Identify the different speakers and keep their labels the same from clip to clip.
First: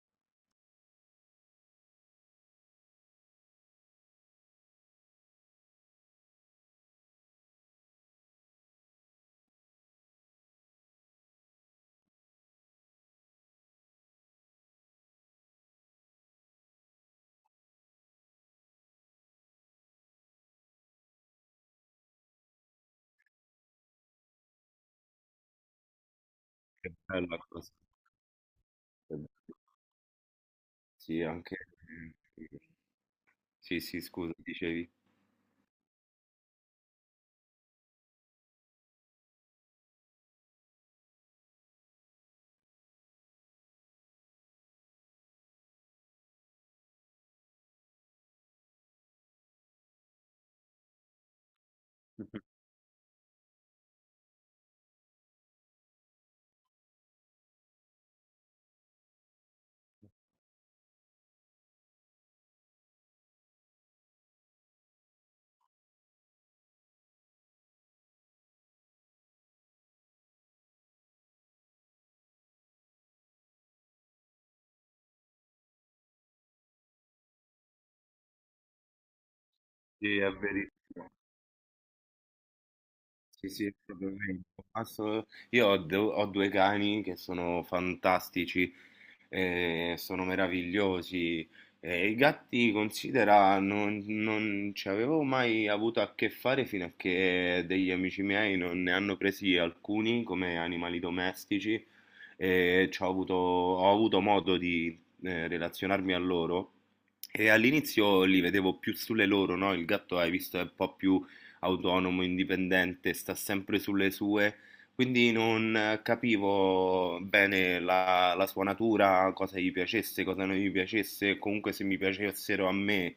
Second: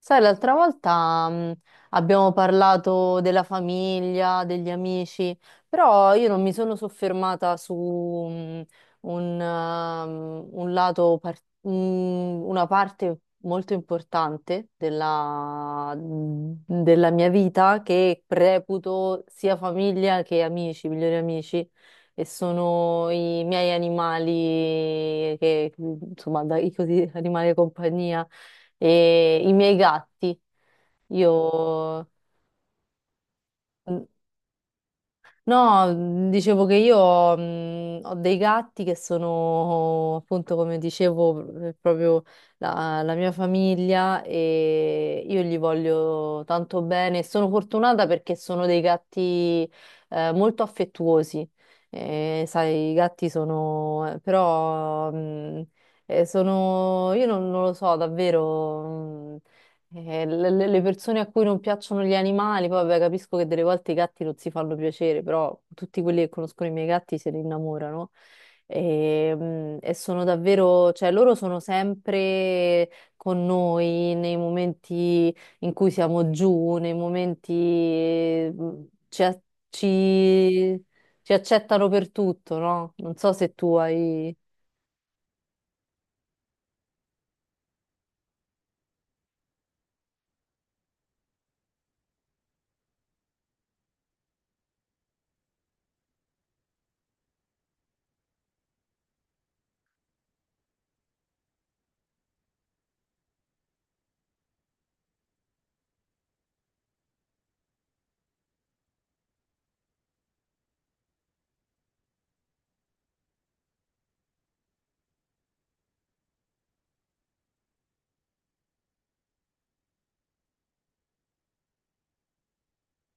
Speaker 1: Sai, l'altra volta abbiamo parlato della famiglia, degli amici, però io non mi sono soffermata su un lato, una parte molto importante della mia vita che reputo sia famiglia che amici, migliori amici, e sono i miei animali, che, insomma, dai,
Speaker 2: Che
Speaker 1: così,
Speaker 2: bella
Speaker 1: animali di
Speaker 2: cosa.
Speaker 1: compagnia e i miei gatti.
Speaker 2: Sì, anche...
Speaker 1: Io...
Speaker 2: eh, sì, sì, scusa, dicevi.
Speaker 1: No, dicevo che io ho dei gatti che sono appunto, come dicevo, proprio la mia famiglia, e io gli voglio tanto bene. Sono fortunata perché sono dei gatti molto affettuosi. Sai, i gatti sono, però, sono, io non lo so, davvero. mh, le persone a cui non piacciono gli animali, poi vabbè, capisco che delle volte i gatti non si fanno piacere, però tutti quelli che conoscono i miei gatti se ne innamorano. E sono davvero, cioè loro sono sempre con noi nei momenti in cui siamo giù, nei momenti mm, ci, a-
Speaker 2: Sì, è
Speaker 1: ci-
Speaker 2: verissimo.
Speaker 1: ci accettano per tutto, no? Non so
Speaker 2: Sì,
Speaker 1: se
Speaker 2: sì, è
Speaker 1: tu
Speaker 2: proprio
Speaker 1: hai.
Speaker 2: quello. Io ho, ho due cani che sono fantastici, sono meravigliosi. E i gatti, considera, non ci avevo mai avuto a che fare fino a che degli amici miei non ne hanno presi alcuni come animali domestici e ci ho avuto modo di relazionarmi a loro. E all'inizio li vedevo più sulle loro, no? Il gatto, hai visto, è un po' più autonomo, indipendente, sta sempre sulle sue, quindi non capivo bene la sua natura, cosa gli piacesse, cosa non gli piacesse, comunque se mi piacessero a me.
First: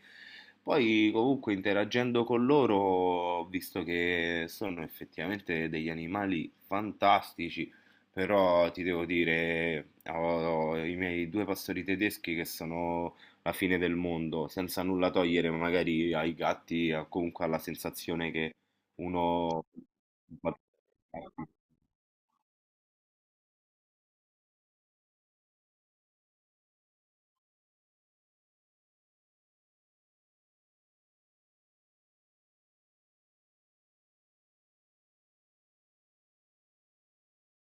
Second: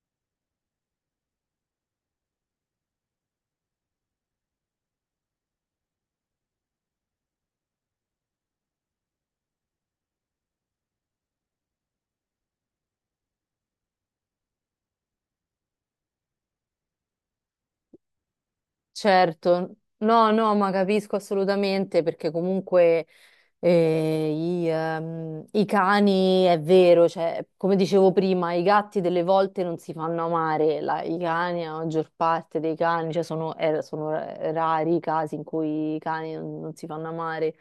Speaker 2: Poi comunque interagendo con loro ho visto che sono effettivamente degli animali fantastici, però ti devo dire, ho, ho i miei due pastori tedeschi che sono la fine del mondo, senza nulla togliere magari ai gatti, o comunque alla sensazione che uno...
Speaker 1: Certo, no, no, ma capisco assolutamente perché comunque. E i cani, è vero, cioè, come dicevo prima, i gatti delle volte non si fanno amare, i cani, la maggior parte dei cani, cioè sono rari i casi in cui i cani non si fanno amare,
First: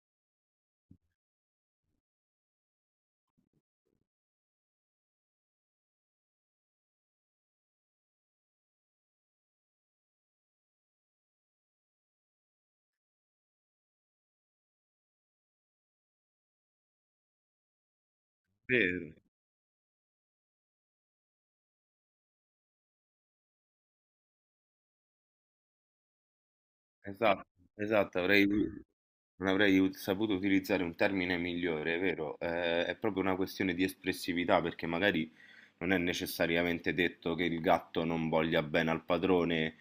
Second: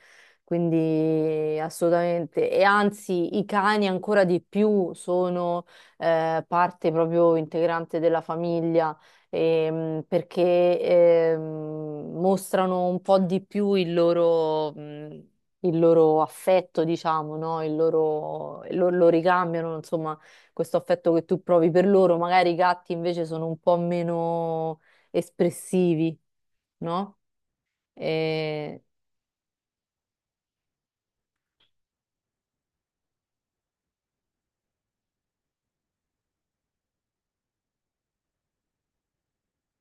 Speaker 1: quindi assolutamente. E anzi, i cani ancora di più sono parte proprio integrante della famiglia, perché mostrano un po' di più il loro affetto, diciamo, no? Il loro, lo
Speaker 2: Vero.
Speaker 1: ricambiano, insomma, questo affetto che tu provi per loro. Magari i gatti invece sono un po' meno espressivi, no?
Speaker 2: Esatto, esatto, avrei,
Speaker 1: E...
Speaker 2: non avrei saputo utilizzare un termine migliore, è vero? È proprio una questione di espressività, perché magari non è necessariamente detto che il gatto non voglia bene al padrone,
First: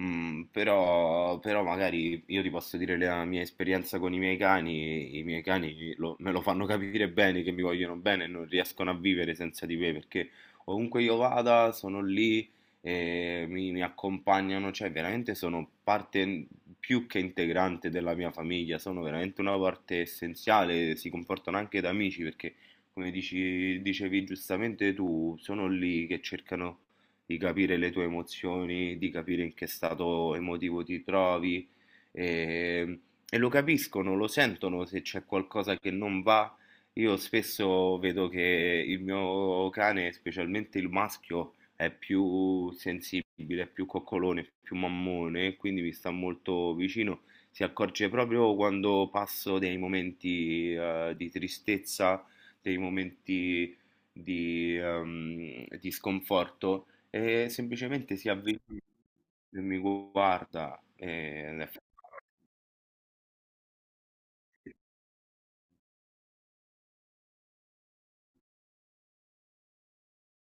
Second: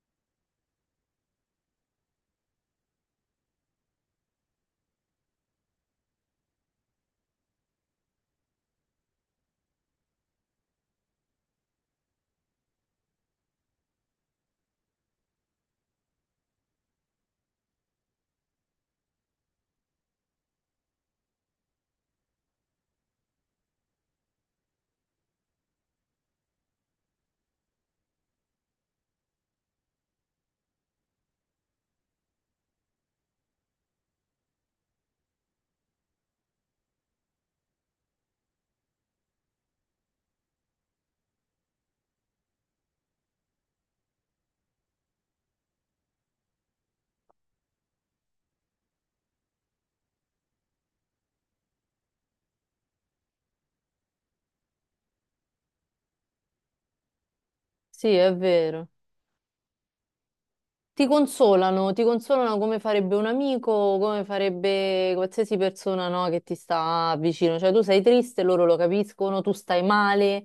Speaker 2: però, però magari io ti posso dire la mia esperienza con i miei cani me lo fanno capire bene che mi vogliono bene e non riescono a vivere senza di me, perché ovunque io vada sono lì mi accompagnano, cioè veramente sono parte più che integrante della mia famiglia, sono veramente una parte essenziale, si comportano anche da amici perché, come dicevi giustamente tu, sono lì che cercano di capire le tue emozioni, di capire in che stato emotivo ti trovi e, e lo capiscono, lo sentono se c'è qualcosa che non va. Io spesso vedo che il mio cane, specialmente il maschio, è più sensibile, è più coccolone, è più mammone, quindi mi sta molto vicino. Si accorge proprio quando passo dei momenti di tristezza, dei momenti di sconforto e
Speaker 1: Sì,
Speaker 2: semplicemente si
Speaker 1: è
Speaker 2: avvicina
Speaker 1: vero.
Speaker 2: e mi guarda. E...
Speaker 1: Ti consolano come farebbe un amico, come farebbe qualsiasi persona, no, che ti sta vicino. Cioè, tu sei triste, loro lo capiscono, tu stai male,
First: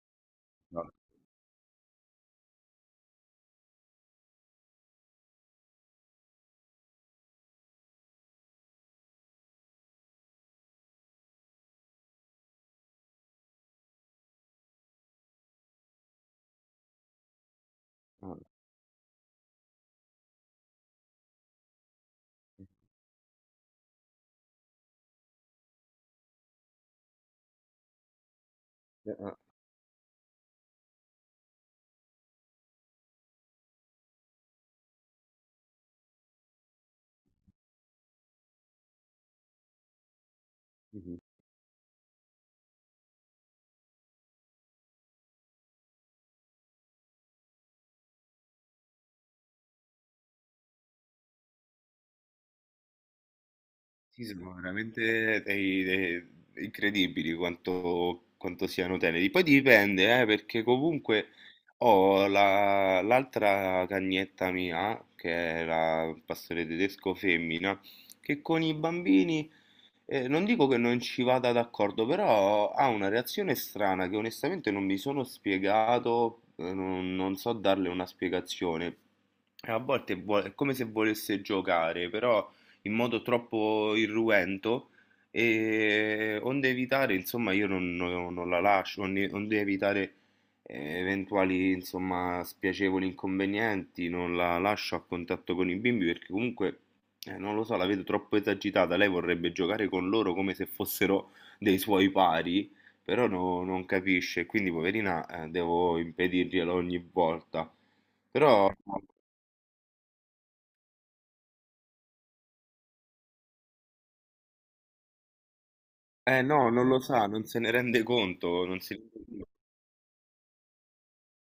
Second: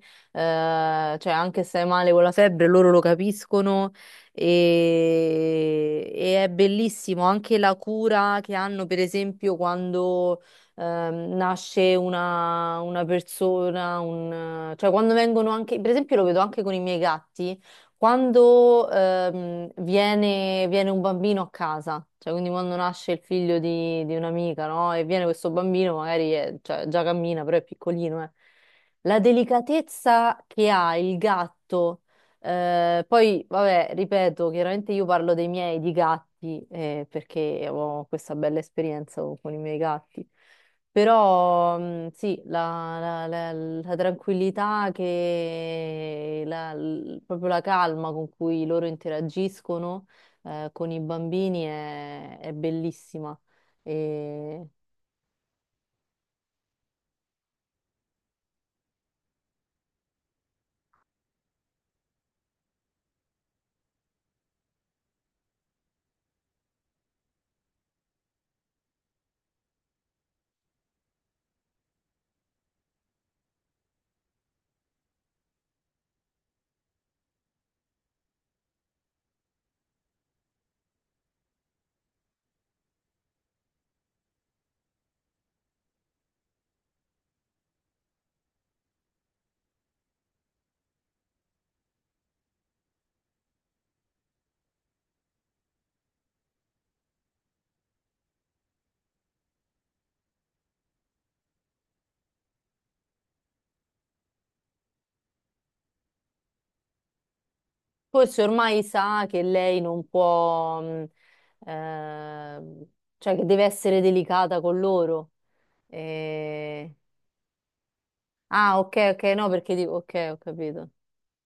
Speaker 2: No,
Speaker 1: cioè anche se stai male con la febbre, loro lo capiscono, e è bellissimo anche la cura che hanno, per esempio, quando nasce una persona, cioè quando vengono anche, per esempio lo vedo anche con i miei gatti
Speaker 2: no,
Speaker 1: quando viene un bambino a casa, cioè quindi quando nasce il figlio di un'amica, no? E viene questo bambino, magari cioè, già cammina, però è piccolino, eh.
Speaker 2: eh,
Speaker 1: La
Speaker 2: eh,
Speaker 1: delicatezza che ha il gatto, poi vabbè, ripeto, chiaramente io parlo dei miei, di gatti, perché ho questa bella esperienza con i miei gatti.
Speaker 2: mhm.
Speaker 1: Però sì, la tranquillità che proprio la calma con cui loro interagiscono con i bambini è bellissima.
Speaker 2: Sì, sono
Speaker 1: E
Speaker 2: veramente dei incredibili quanto, quanto siano teneri. Poi dipende, perché comunque ho l'altra cagnetta mia, che è la pastore tedesco femmina, che con i bambini, non dico che non ci vada d'accordo, però ha una reazione strana che onestamente non mi sono spiegato, non so darle una spiegazione. A volte è come se volesse giocare, però in modo troppo irruento e onde evitare, insomma, io non la lascio, onde evitare eventuali, insomma, spiacevoli inconvenienti, non la lascio a contatto con i bimbi perché comunque, non lo so, la vedo troppo esagitata, lei vorrebbe giocare con loro come se fossero dei suoi pari, però non capisce, quindi poverina, devo impedirglielo ogni volta.
Speaker 1: forse
Speaker 2: Però,
Speaker 1: ormai sa che lei non può, ehm, cioè che deve essere delicata con loro.
Speaker 2: eh no, non
Speaker 1: E-
Speaker 2: lo sa, non se ne rende conto,
Speaker 1: Ah,
Speaker 2: non
Speaker 1: ok,
Speaker 2: si...
Speaker 1: ok, no, perché dico, ok, ho capito.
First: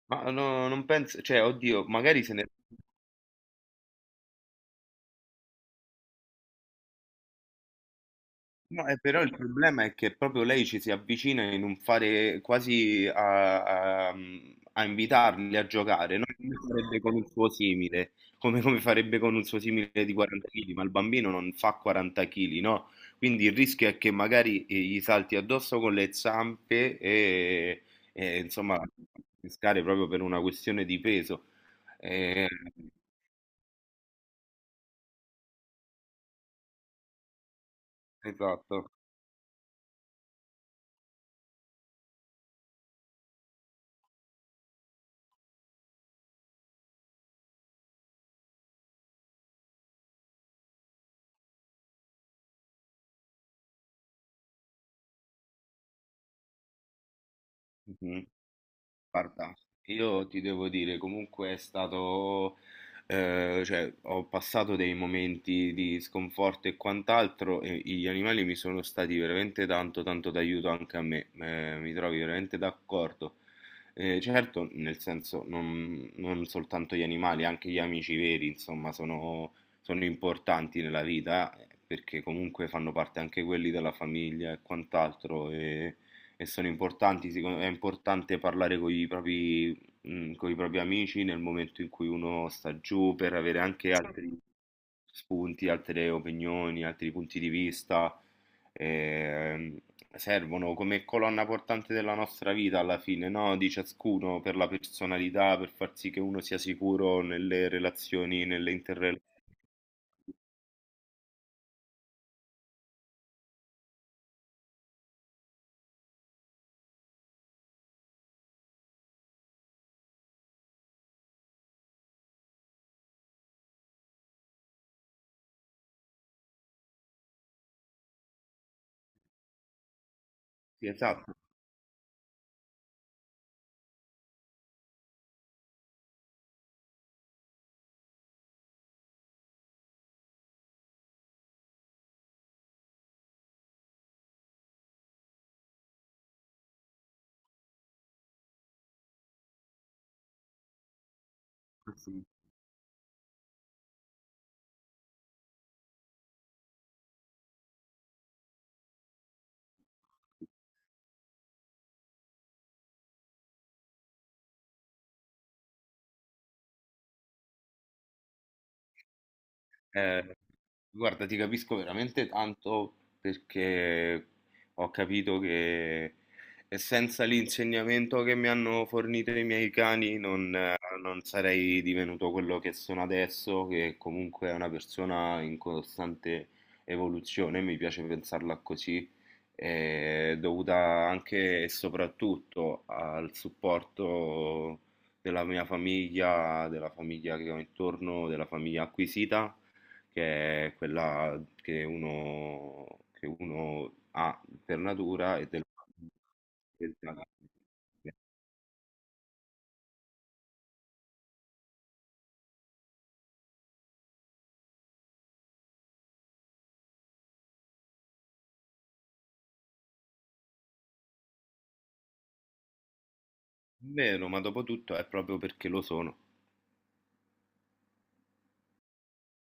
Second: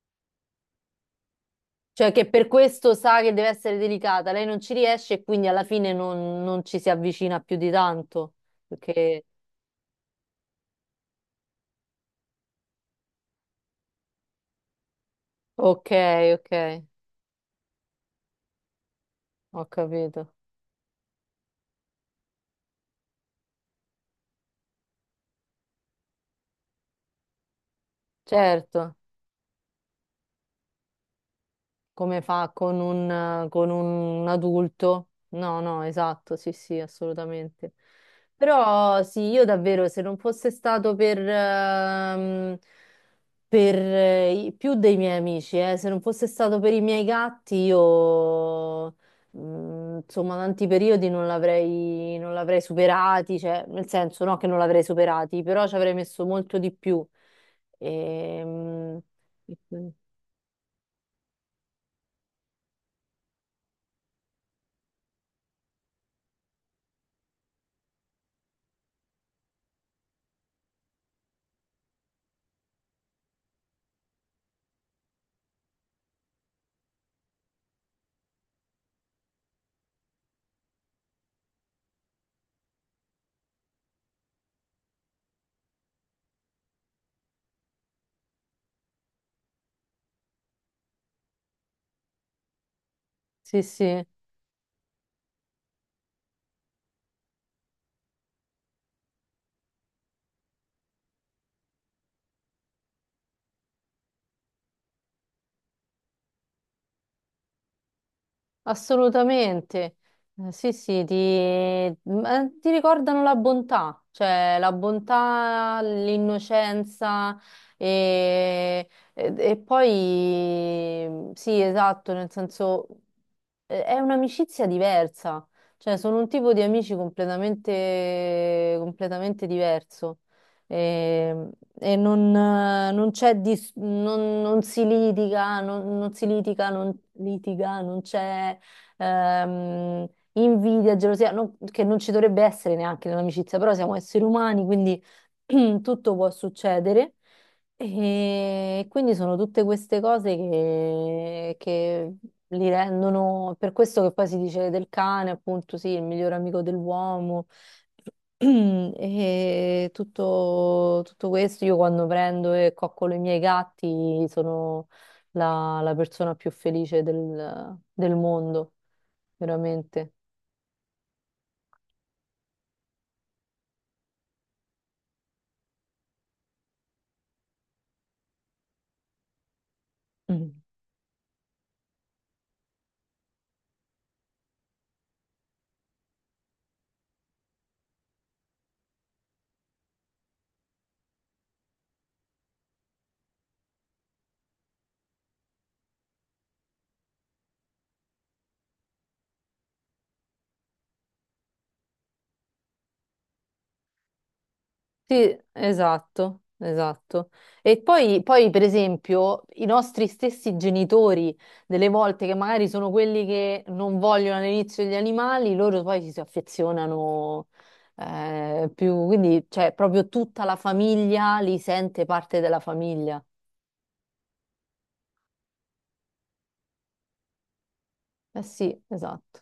Speaker 2: Ma no, non penso, cioè, oddio,
Speaker 1: Cioè
Speaker 2: magari
Speaker 1: che
Speaker 2: se
Speaker 1: per
Speaker 2: ne...
Speaker 1: questo sa che deve essere delicata, lei non ci riesce e quindi alla fine non ci si avvicina più di tanto.
Speaker 2: No, però
Speaker 1: Perché...
Speaker 2: il problema è che proprio lei ci si avvicina in un fare quasi a, a invitarli a
Speaker 1: Ok,
Speaker 2: giocare, non
Speaker 1: ok,
Speaker 2: come farebbe con un suo simile, come farebbe con un suo
Speaker 1: ho
Speaker 2: simile di
Speaker 1: capito.
Speaker 2: 40 kg, ma il bambino non fa 40 kg, no? Quindi il rischio è che magari gli salti addosso con le zampe e, insomma,
Speaker 1: Certo.
Speaker 2: pescare proprio per una questione di peso.
Speaker 1: Come
Speaker 2: Eh,
Speaker 1: fa con un adulto. No, no, esatto, sì, sì, assolutamente.
Speaker 2: esatto.
Speaker 1: Però sì, io davvero, se non fosse stato per più dei miei amici, se non fosse stato per i miei gatti, io, insomma, tanti periodi non l'avrei superati, cioè, nel senso, no, che non l'avrei superati, però ci avrei messo molto di più. Ehm,
Speaker 2: Guarda,
Speaker 1: e quindi-
Speaker 2: io ti devo dire, comunque è stato, cioè, ho passato dei momenti di sconforto e quant'altro e gli animali mi sono stati veramente tanto, tanto d'aiuto anche a me, mi trovi veramente d'accordo. Certo, nel senso, non soltanto gli animali, anche gli amici veri, insomma, sono, sono importanti nella vita, perché comunque fanno parte anche quelli della famiglia e quant'altro. E sono importanti, me è importante parlare con i propri, con i propri amici nel momento in cui uno sta giù per avere
Speaker 1: sì,
Speaker 2: anche
Speaker 1: sì.
Speaker 2: altri spunti, altre opinioni, altri punti di vista. ehm, Servono come colonna portante della nostra vita alla fine, no? Di ciascuno per la personalità, per far sì che uno sia sicuro nelle relazioni, nelle interrelazioni.
Speaker 1: Assolutamente. Sì, sì, ma ti ricordano la bontà, cioè la bontà, l'innocenza, e, e poi sì, esatto, nel senso è un'amicizia diversa, cioè sono un tipo di amici completamente, completamente diverso,
Speaker 2: Sì, esatto.
Speaker 1: e, e non c'è non si litiga, non c'è ehm, invidia, gelosia, che non ci dovrebbe essere neanche nell'amicizia, però siamo esseri umani, quindi tutto può succedere. E quindi sono tutte queste cose che,
Speaker 2: Sì,
Speaker 1: che
Speaker 2: sì.
Speaker 1: li rendono, per questo che poi si dice del cane, appunto, sì, il miglior amico dell'uomo. E tutto, tutto questo, io quando prendo e coccolo i miei gatti, sono la persona più felice del mondo veramente.
Speaker 2: Eh, guarda, ti capisco veramente tanto perché ho capito che senza l'insegnamento che mi hanno fornito i miei cani non,
Speaker 1: Mm.
Speaker 2: non sarei divenuto quello che sono adesso, che comunque è una persona in costante evoluzione, mi piace pensarla così, dovuta anche e soprattutto al supporto della mia famiglia, della famiglia che ho intorno, della famiglia acquisita che è quella che uno ha per
Speaker 1: Sì,
Speaker 2: natura e del
Speaker 1: esatto,
Speaker 2: Esatto.
Speaker 1: esatto. E poi, per esempio, i nostri stessi genitori, delle volte che magari sono quelli che non vogliono all'inizio gli animali, loro poi ci si affezionano più, quindi cioè, proprio tutta la famiglia li sente parte della famiglia.
Speaker 2: Vero, ma dopo tutto è proprio perché lo sono.
Speaker 1: Eh sì, esatto.